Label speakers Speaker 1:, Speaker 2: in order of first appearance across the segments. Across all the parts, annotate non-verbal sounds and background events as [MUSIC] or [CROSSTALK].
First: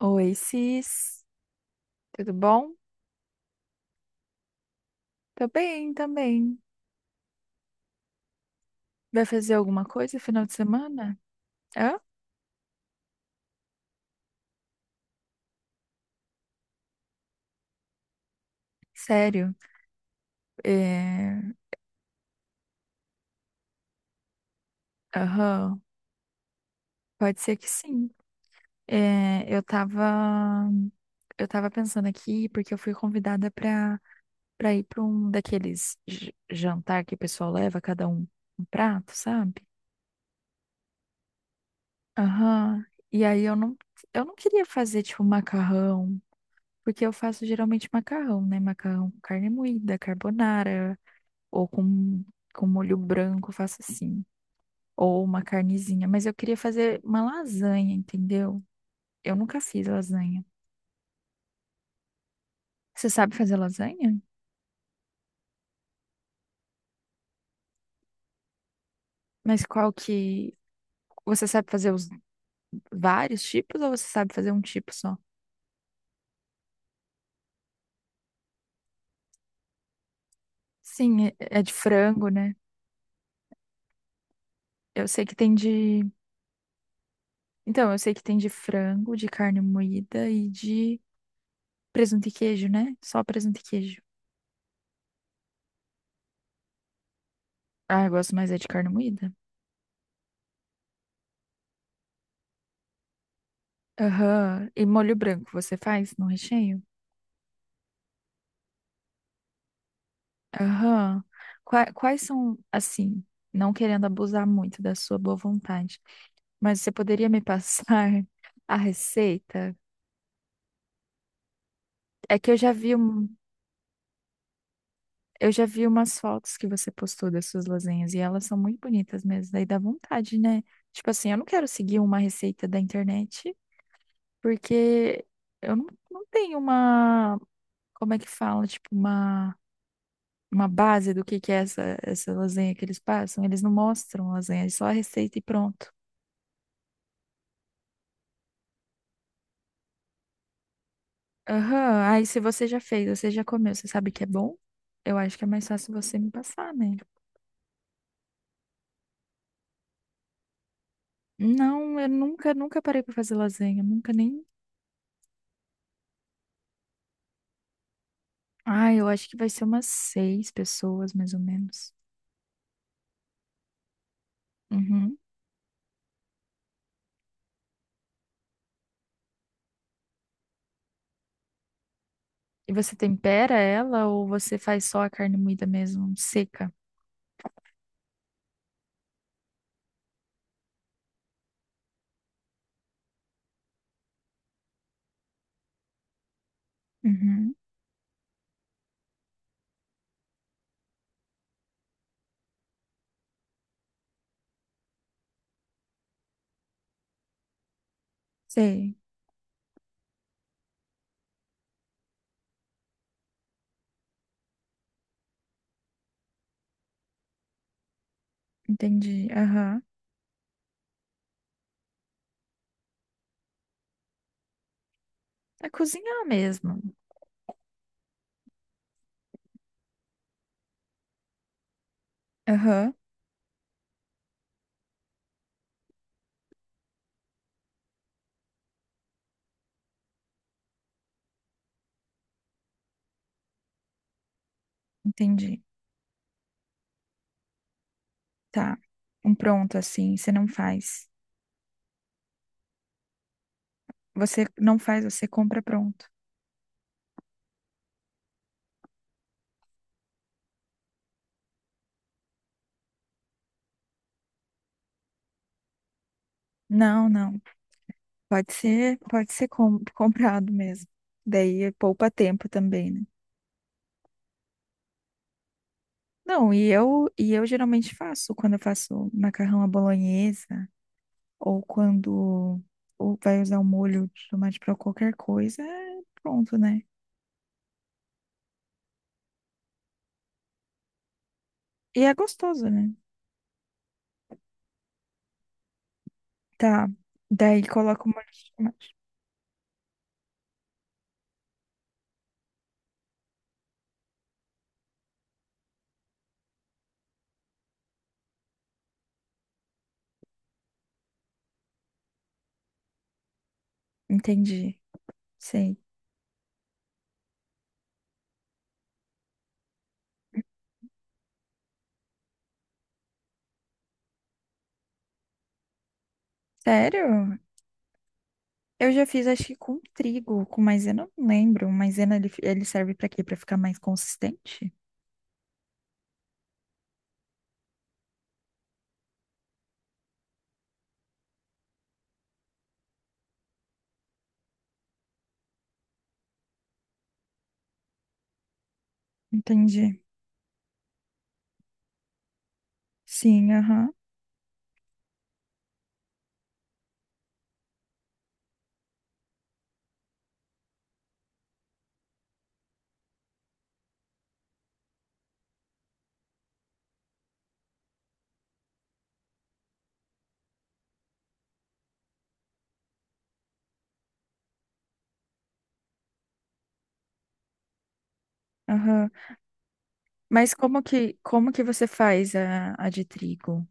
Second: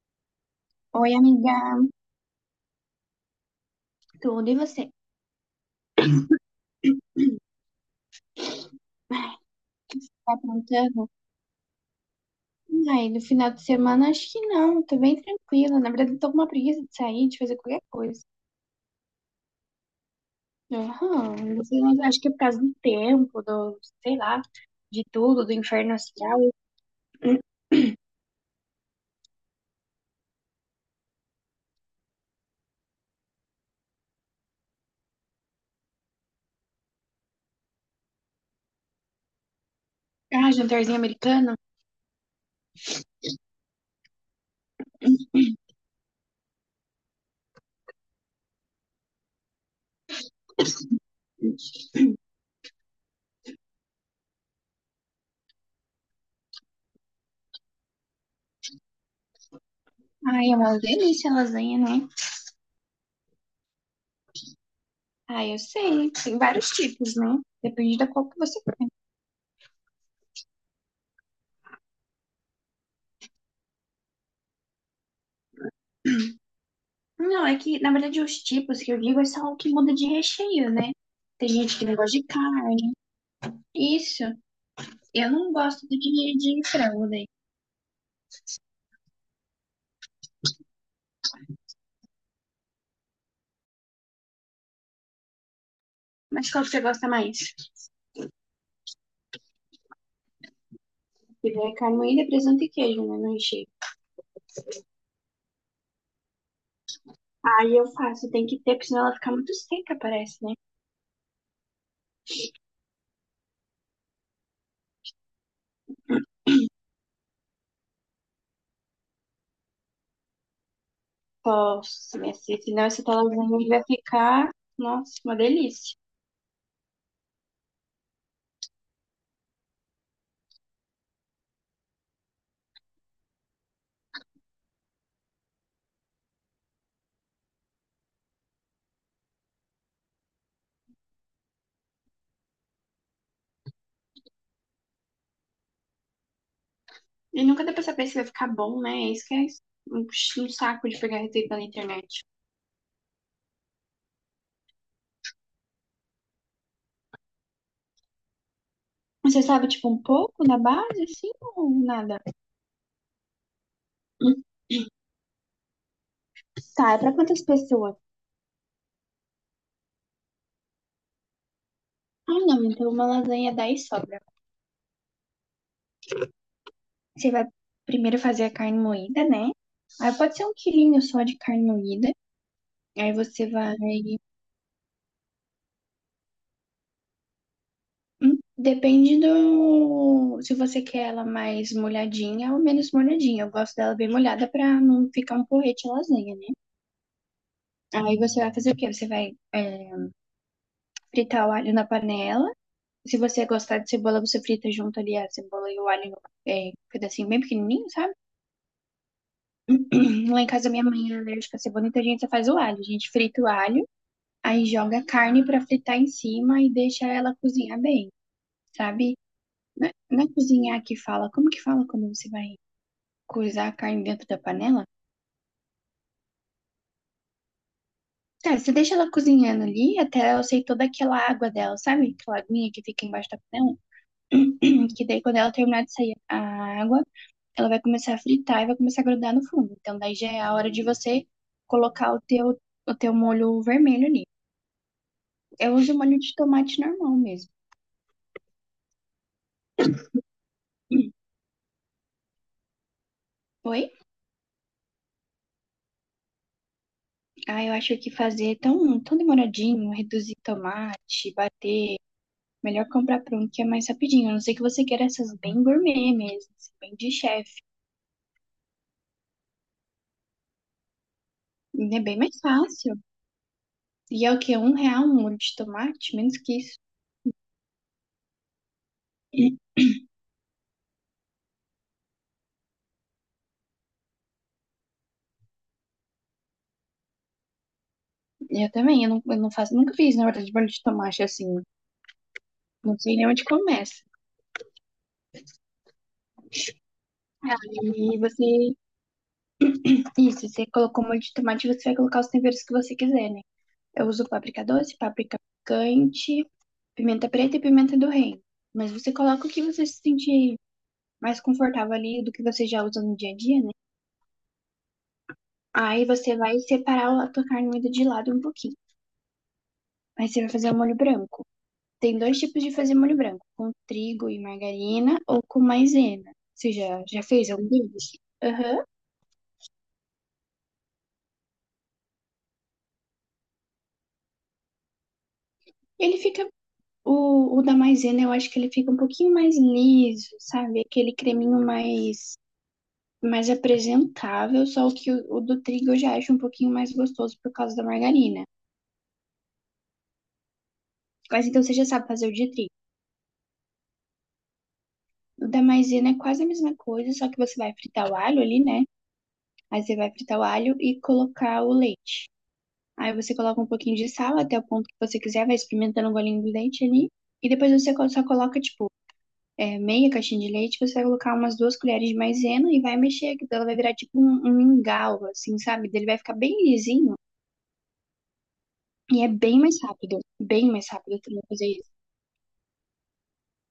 Speaker 1: Oi,
Speaker 2: Oi,
Speaker 1: Cis,
Speaker 2: amiga,
Speaker 1: tudo bom?
Speaker 2: tudo e você?
Speaker 1: Tô bem também. Vai fazer alguma coisa no
Speaker 2: Tá
Speaker 1: final de
Speaker 2: aprontando?
Speaker 1: semana? Hã?
Speaker 2: Ai, no final de semana acho que não, tô bem tranquila. Na verdade, tô com uma preguiça de sair, de fazer qualquer coisa.
Speaker 1: Sério?
Speaker 2: Aham,
Speaker 1: É...
Speaker 2: não sei, mas acho que é por causa do tempo, do, sei lá, de tudo, do
Speaker 1: Aham,
Speaker 2: inferno astral. Um,
Speaker 1: pode ser que sim. É, eu tava, eu tava pensando aqui porque eu fui convidada pra ir pra um daqueles jantar que o pessoal leva, cada um um prato, sabe?
Speaker 2: Ah, jantarzinho americano.
Speaker 1: Aham. E aí eu não queria fazer tipo macarrão, porque eu faço geralmente macarrão, né? Macarrão com carne moída, carbonara, ou com, com molho branco, eu faço assim, ou uma carnezinha. Mas eu queria fazer uma lasanha, entendeu? Eu nunca fiz lasanha.
Speaker 2: Ai, é uma delícia a lasanha, né?
Speaker 1: Você sabe fazer lasanha?
Speaker 2: Ah, eu sei, tem vários tipos, né? Depende da qual que você.
Speaker 1: Mas qual que. Você sabe fazer os vários tipos ou você sabe fazer um tipo só?
Speaker 2: Não, é que, na verdade, os tipos que eu digo é só o que muda de recheio, né?
Speaker 1: Sim, é
Speaker 2: Tem
Speaker 1: é de
Speaker 2: gente que não gosta de
Speaker 1: frango, né?
Speaker 2: carne. Isso.
Speaker 1: Eu sei
Speaker 2: Eu
Speaker 1: que
Speaker 2: não
Speaker 1: tem
Speaker 2: gosto de,
Speaker 1: de.
Speaker 2: de frango daí.
Speaker 1: Então, eu sei que tem de frango, de carne moída e de presunto e queijo, né? Só presunto e queijo.
Speaker 2: Mas qual que você gosta mais?
Speaker 1: Ah, eu gosto mais é de carne moída.
Speaker 2: Porque é carne moída, presunto e queijo, né? No recheio.
Speaker 1: Aham. E molho branco, você faz no recheio?
Speaker 2: Aí eu faço, tem que ter, porque senão ela fica muito seca, parece, né?
Speaker 1: Aham. Quais são, assim, não querendo abusar muito da sua boa vontade, mas você poderia me passar [LAUGHS] a receita?
Speaker 2: Posso, minha
Speaker 1: É que eu
Speaker 2: filha,
Speaker 1: já
Speaker 2: senão
Speaker 1: vi
Speaker 2: essa tua
Speaker 1: um,
Speaker 2: lasanha vai ficar, nossa, uma
Speaker 1: eu já vi
Speaker 2: delícia.
Speaker 1: umas fotos que você postou das suas lasanhas e elas são muito bonitas mesmo, daí dá vontade, né? Tipo assim, eu não quero seguir uma receita da internet porque eu não, não tenho uma, como é que fala, tipo uma base do que é essa lasanha que eles passam, eles não mostram lasanha, é só a receita e pronto.
Speaker 2: E nunca dá pra saber se vai ficar bom, né? É isso que é isso. um, um saco de pegar receita na
Speaker 1: Aham.
Speaker 2: internet.
Speaker 1: Aí se você já fez, você já comeu, você sabe que é bom? Eu acho que é mais fácil você me passar, né?
Speaker 2: Você sabe, tipo, um pouco na base, assim, ou
Speaker 1: Não, eu
Speaker 2: nada?
Speaker 1: nunca, nunca parei pra fazer lasanha, nunca nem.
Speaker 2: Tá, é pra quantas pessoas?
Speaker 1: Ah, eu acho que vai ser umas seis pessoas, mais ou menos.
Speaker 2: Ah, não, então uma lasanha 10 sobra.
Speaker 1: Uhum.
Speaker 2: Você vai primeiro fazer a carne moída, né? Aí pode ser um quilinho só de carne moída.
Speaker 1: E você
Speaker 2: Aí você
Speaker 1: tempera
Speaker 2: vai.
Speaker 1: ela ou você faz só a carne moída mesmo, seca?
Speaker 2: Depende do. Se você quer ela mais molhadinha ou menos molhadinha. Eu gosto dela bem molhada pra não ficar um porrete lasanha, né?
Speaker 1: Uhum.
Speaker 2: Aí você vai fazer o quê? Você vai fritar o alho na panela. Se você gostar de cebola, você frita junto ali a cebola e o alho, um pedacinho bem pequenininho, sabe?
Speaker 1: Sei,
Speaker 2: [CLEARS THROAT] Lá em casa minha mãe é alérgica à cebola, então a gente só faz o alho. A gente frita o alho. Aí joga a carne para fritar em cima e deixa ela cozinhar bem, sabe?
Speaker 1: entendi. Aham.
Speaker 2: Não é cozinhar que fala. Como que fala quando você vai coisar a carne dentro da panela?
Speaker 1: É cozinhar mesmo.
Speaker 2: É, você deixa ela cozinhando ali até ela sair toda aquela água dela, sabe? Aquela aguinha que
Speaker 1: Aham.
Speaker 2: fica embaixo da panela. [CLEARS THROAT] Que daí quando ela terminar de sair a água, ela vai começar a fritar e vai começar a grudar no fundo. Então daí já é a hora de você colocar o teu molho vermelho ali.
Speaker 1: Entendi.
Speaker 2: Eu uso molho de tomate normal mesmo.
Speaker 1: Tá. Um pronto assim, você não faz.
Speaker 2: [CLEARS THROAT] Oi?
Speaker 1: Você não faz, você compra pronto.
Speaker 2: Ah, eu acho que fazer tão, tão demoradinho, reduzir tomate, bater, melhor comprar pronto que é mais rapidinho. A não ser que você queira essas bem gourmet mesmo, assim, bem
Speaker 1: Não,
Speaker 2: de
Speaker 1: não.
Speaker 2: chefe.
Speaker 1: Pode ser [LAUGHS] comprado mesmo. Daí
Speaker 2: É
Speaker 1: poupa
Speaker 2: bem mais
Speaker 1: tempo também,
Speaker 2: fácil.
Speaker 1: né?
Speaker 2: E é o quê? Um real um molho de tomate? Menos
Speaker 1: Não,
Speaker 2: que isso.
Speaker 1: e eu geralmente faço quando eu faço macarrão à bolonhesa ou quando ou vai usar o molho de tomate para qualquer coisa, é pronto, né?
Speaker 2: Eu também, eu não faço, nunca fiz, na verdade, molho de tomate assim.
Speaker 1: E é gostoso, né?
Speaker 2: Não sei nem onde começa.
Speaker 1: Tá. Daí coloca o
Speaker 2: E
Speaker 1: molho de
Speaker 2: você,
Speaker 1: tomate.
Speaker 2: isso, você colocou molho de tomate, você vai colocar os temperos que você quiser, né? Eu uso páprica doce, páprica picante, pimenta preta e pimenta do reino. Mas você coloca o que você se sentir mais confortável ali do que você já usa no dia a dia, né?
Speaker 1: Entendi. Sei.
Speaker 2: Aí você vai separar a tua carne moída de lado um pouquinho. Aí você vai fazer o molho branco. Tem dois tipos de fazer molho branco, com trigo e margarina ou com maisena. Você já
Speaker 1: Sério?
Speaker 2: fez algum deles? Aham.
Speaker 1: Eu já fiz, acho que com trigo, com maisena, eu não lembro. Maisena ele serve para quê? Para ficar mais consistente?
Speaker 2: Ele fica o da maisena, eu acho que ele fica um pouquinho mais liso, sabe? Aquele creminho mais apresentável, só que o do trigo eu já acho um pouquinho mais gostoso por causa da margarina.
Speaker 1: Entendi.
Speaker 2: Mas então você já sabe fazer o de trigo.
Speaker 1: Sim, aham,
Speaker 2: O da maisena é quase a mesma coisa, só que você vai fritar o alho ali, né? Aí você vai fritar o alho e colocar o leite. Aí você coloca um pouquinho de sal até o ponto que você quiser, vai experimentando o golinho do leite ali. E depois você só coloca, tipo, meia caixinha de leite, você vai colocar umas duas colheres de maisena e vai mexer, que ela vai virar tipo um mingau, assim, sabe? Ele vai ficar bem lisinho.
Speaker 1: aham.
Speaker 2: E é
Speaker 1: Mas
Speaker 2: bem mais rápido também
Speaker 1: como que
Speaker 2: fazer
Speaker 1: você
Speaker 2: isso.
Speaker 1: faz a de trigo?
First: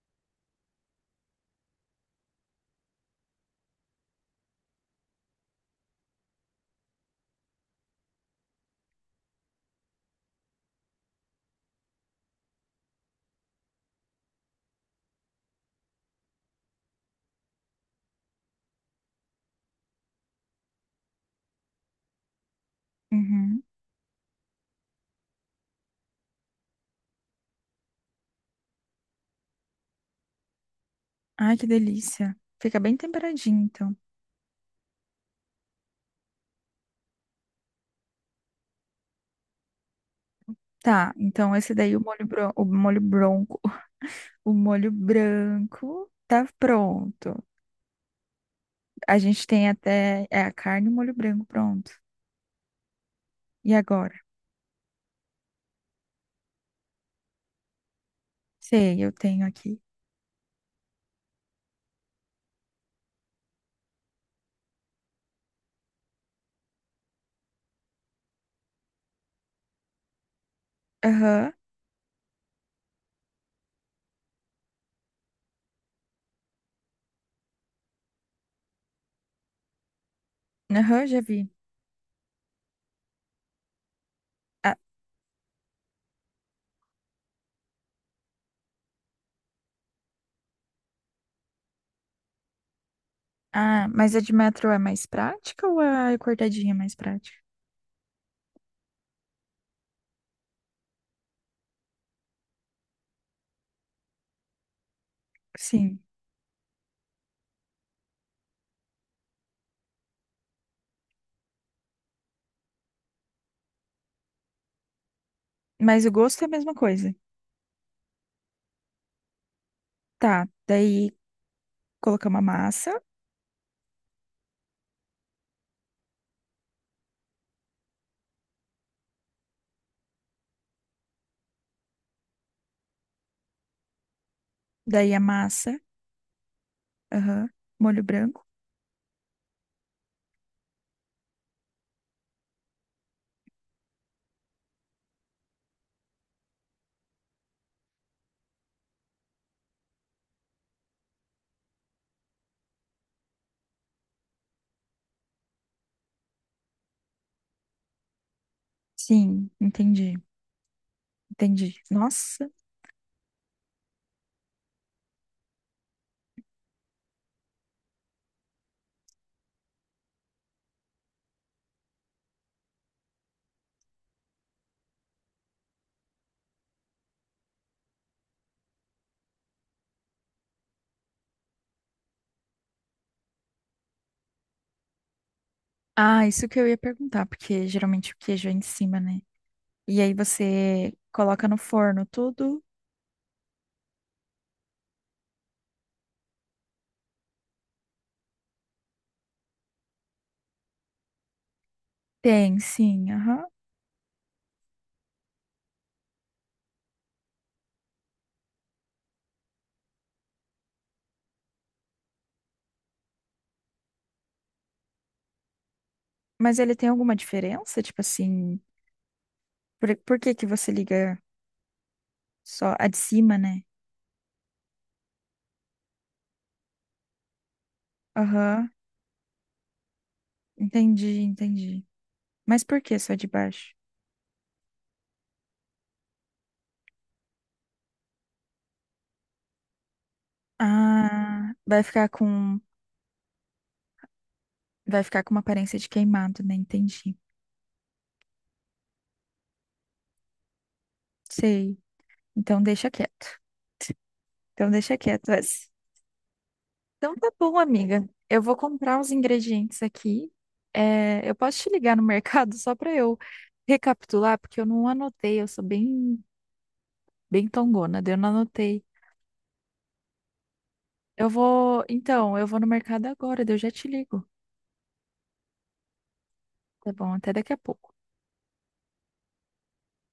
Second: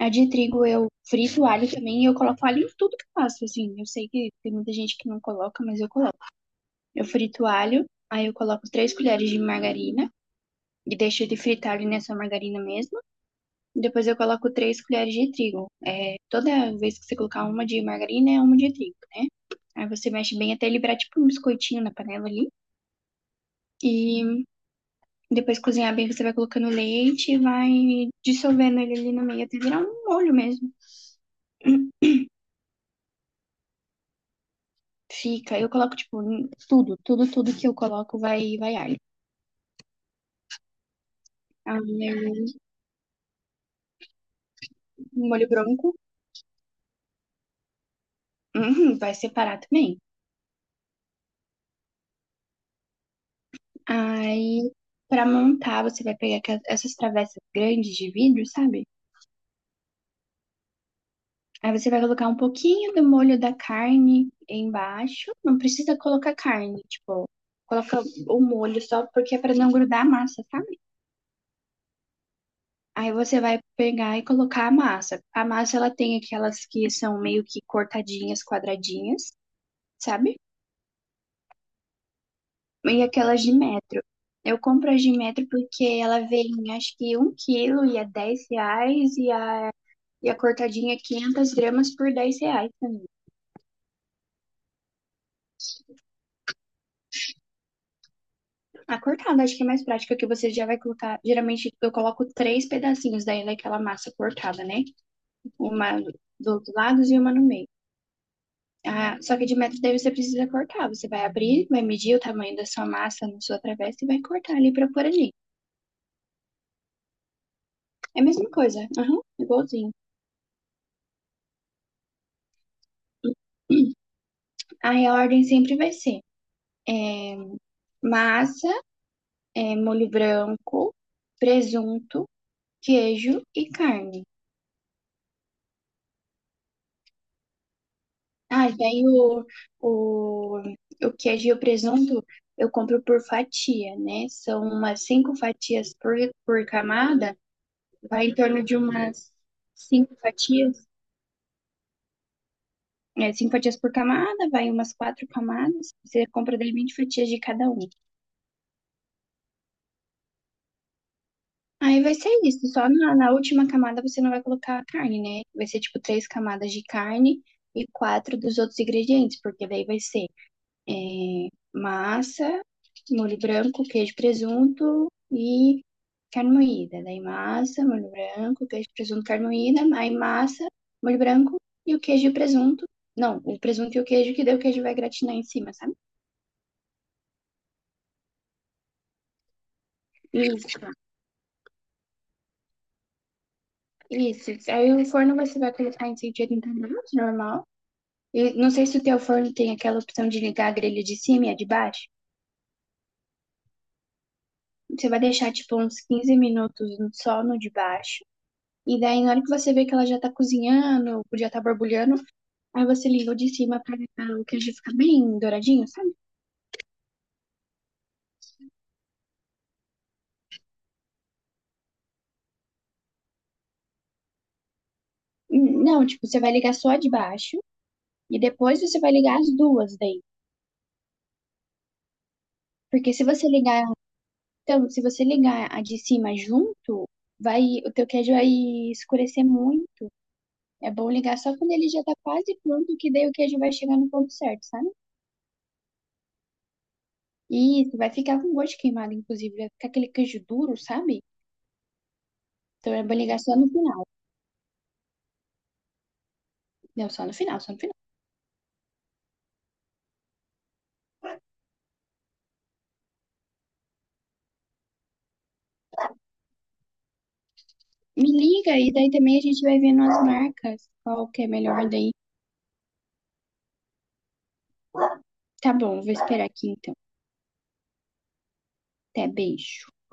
Speaker 2: A de trigo eu frito o alho também e eu coloco alho em tudo que eu faço, assim. Eu sei que tem muita gente que não coloca, mas eu coloco. Eu frito o alho, aí eu coloco três colheres de margarina e deixo ele fritar ali nessa margarina mesmo. Depois eu coloco três colheres de trigo. É, toda vez que você colocar uma de margarina, é uma de trigo, né? Aí você mexe bem até ele virar tipo um biscoitinho na panela ali.
Speaker 1: Uhum.
Speaker 2: E Depois de cozinhar bem, você vai colocando leite e vai dissolvendo ele ali no meio até virar um molho mesmo.
Speaker 1: Ai, que delícia. Fica bem temperadinho, então.
Speaker 2: Fica, eu coloco, tipo, tudo, tudo, tudo que eu coloco vai, alho.
Speaker 1: Tá, então esse daí,
Speaker 2: Aí,
Speaker 1: o molho bronco, [LAUGHS] o molho
Speaker 2: um molho branco,
Speaker 1: branco tá pronto.
Speaker 2: uhum, vai
Speaker 1: A gente
Speaker 2: separar
Speaker 1: tem
Speaker 2: também.
Speaker 1: até, é a carne e o molho branco pronto. E agora?
Speaker 2: Aí, pra montar, você vai pegar essas travessas grandes de vidro, sabe?
Speaker 1: Sei, eu tenho aqui.
Speaker 2: Aí você vai colocar um pouquinho do molho da carne embaixo. Não precisa colocar carne, tipo, coloca o molho só porque é pra não grudar a massa, sabe?
Speaker 1: Aham,
Speaker 2: Aí você vai pegar e colocar a massa. A massa ela tem aquelas que são meio que cortadinhas, quadradinhas, sabe?
Speaker 1: aham, já vi.
Speaker 2: E aquelas de metro. Eu
Speaker 1: Ah,
Speaker 2: compro as de metro porque ela vem, acho que 1 quilo e é R$ 10 e a cortadinha é 500 gramas por R$ 10 também.
Speaker 1: ah, mas a de metro é mais prática ou a cortadinha é mais prática?
Speaker 2: A cortada acho que é mais prática que você já vai colocar. Geralmente eu coloco três pedacinhos daí daquela massa cortada, né? Uma
Speaker 1: Sim,
Speaker 2: do outro lado e uma no meio. Ah, só que de metro daí você precisa cortar. Você vai abrir, vai medir o tamanho da sua massa na sua travessa e vai cortar ali pra pôr ali.
Speaker 1: mas o gosto é a mesma coisa.
Speaker 2: É a mesma coisa, aham, igualzinho.
Speaker 1: Tá, daí colocamos a massa,
Speaker 2: [CLEARS THROAT] Aí a ordem sempre vai ser é, massa, molho branco, presunto, queijo e carne.
Speaker 1: daí a massa, aham, molho branco.
Speaker 2: Ah, e daí o, o queijo e o presunto eu compro por fatia, né? São umas cinco fatias por camada, vai em torno de umas cinco fatias. É cinco fatias por camada, vai umas quatro camadas. Você compra daí 20 fatias de cada um.
Speaker 1: Sim, entendi, entendi.
Speaker 2: Aí vai ser
Speaker 1: Nossa.
Speaker 2: isso. Só na última camada você não vai colocar a carne, né? Vai ser tipo três camadas de carne e quatro dos outros ingredientes, porque daí vai ser é, massa, molho branco, queijo, presunto e carne moída. Daí massa, molho branco, queijo, presunto, carne moída, aí massa, molho branco e o queijo e o presunto. Não, o presunto e o queijo, que daí o queijo vai gratinar em cima, sabe?
Speaker 1: Ah, isso que eu ia perguntar, porque geralmente o queijo é em cima, né? E aí
Speaker 2: E
Speaker 1: você coloca no forno tudo?
Speaker 2: isso. Aí o forno você vai colocar em 180 graus, normal. E não sei se o teu forno tem aquela opção de ligar a grelha de cima e a de baixo.
Speaker 1: Tem, sim, aham.
Speaker 2: Você vai deixar, tipo, uns 15 minutos só no de baixo. E daí, na hora que você vê que ela já tá cozinhando, já tá borbulhando, aí você liga o de cima pra o queijo ficar bem douradinho, sabe?
Speaker 1: Mas ele tem alguma diferença? Tipo assim, por que que você liga só a de cima, né?
Speaker 2: Não, tipo, você vai ligar só a de baixo e
Speaker 1: Aham,
Speaker 2: depois você vai ligar as duas daí.
Speaker 1: entendi, entendi. Mas por que
Speaker 2: Porque
Speaker 1: só
Speaker 2: se
Speaker 1: de
Speaker 2: você
Speaker 1: baixo?
Speaker 2: ligar, então, se você ligar a de cima junto, vai, o teu queijo vai escurecer muito. É bom ligar
Speaker 1: Ah,
Speaker 2: só quando
Speaker 1: vai
Speaker 2: ele já
Speaker 1: ficar
Speaker 2: tá quase
Speaker 1: com.
Speaker 2: pronto, que daí o queijo vai chegar no ponto certo, sabe?
Speaker 1: Vai ficar com uma aparência de queimado, né? Entendi.
Speaker 2: E isso, vai ficar com gosto de queimado, inclusive. Vai ficar aquele queijo duro, sabe?
Speaker 1: Sei. Então deixa
Speaker 2: Então é bom ligar
Speaker 1: quieto.
Speaker 2: só no final.
Speaker 1: Então deixa quieto essa.
Speaker 2: Não,
Speaker 1: Então
Speaker 2: só
Speaker 1: tá
Speaker 2: no
Speaker 1: bom,
Speaker 2: final, só no final.
Speaker 1: amiga. Eu vou comprar os ingredientes aqui. É, eu posso te ligar no [LAUGHS] mercado só para eu recapitular, porque eu não anotei. Eu sou bem, bem tongona, daí eu
Speaker 2: Me
Speaker 1: não
Speaker 2: liga
Speaker 1: anotei.
Speaker 2: e daí também a gente vai vendo as marcas, qual
Speaker 1: Eu
Speaker 2: que é
Speaker 1: vou,
Speaker 2: melhor daí.
Speaker 1: então, eu vou no mercado agora, daí eu já te ligo.
Speaker 2: Tá bom, vou esperar aqui
Speaker 1: Tá
Speaker 2: então.
Speaker 1: bom, até daqui a pouco.
Speaker 2: Até, beijo.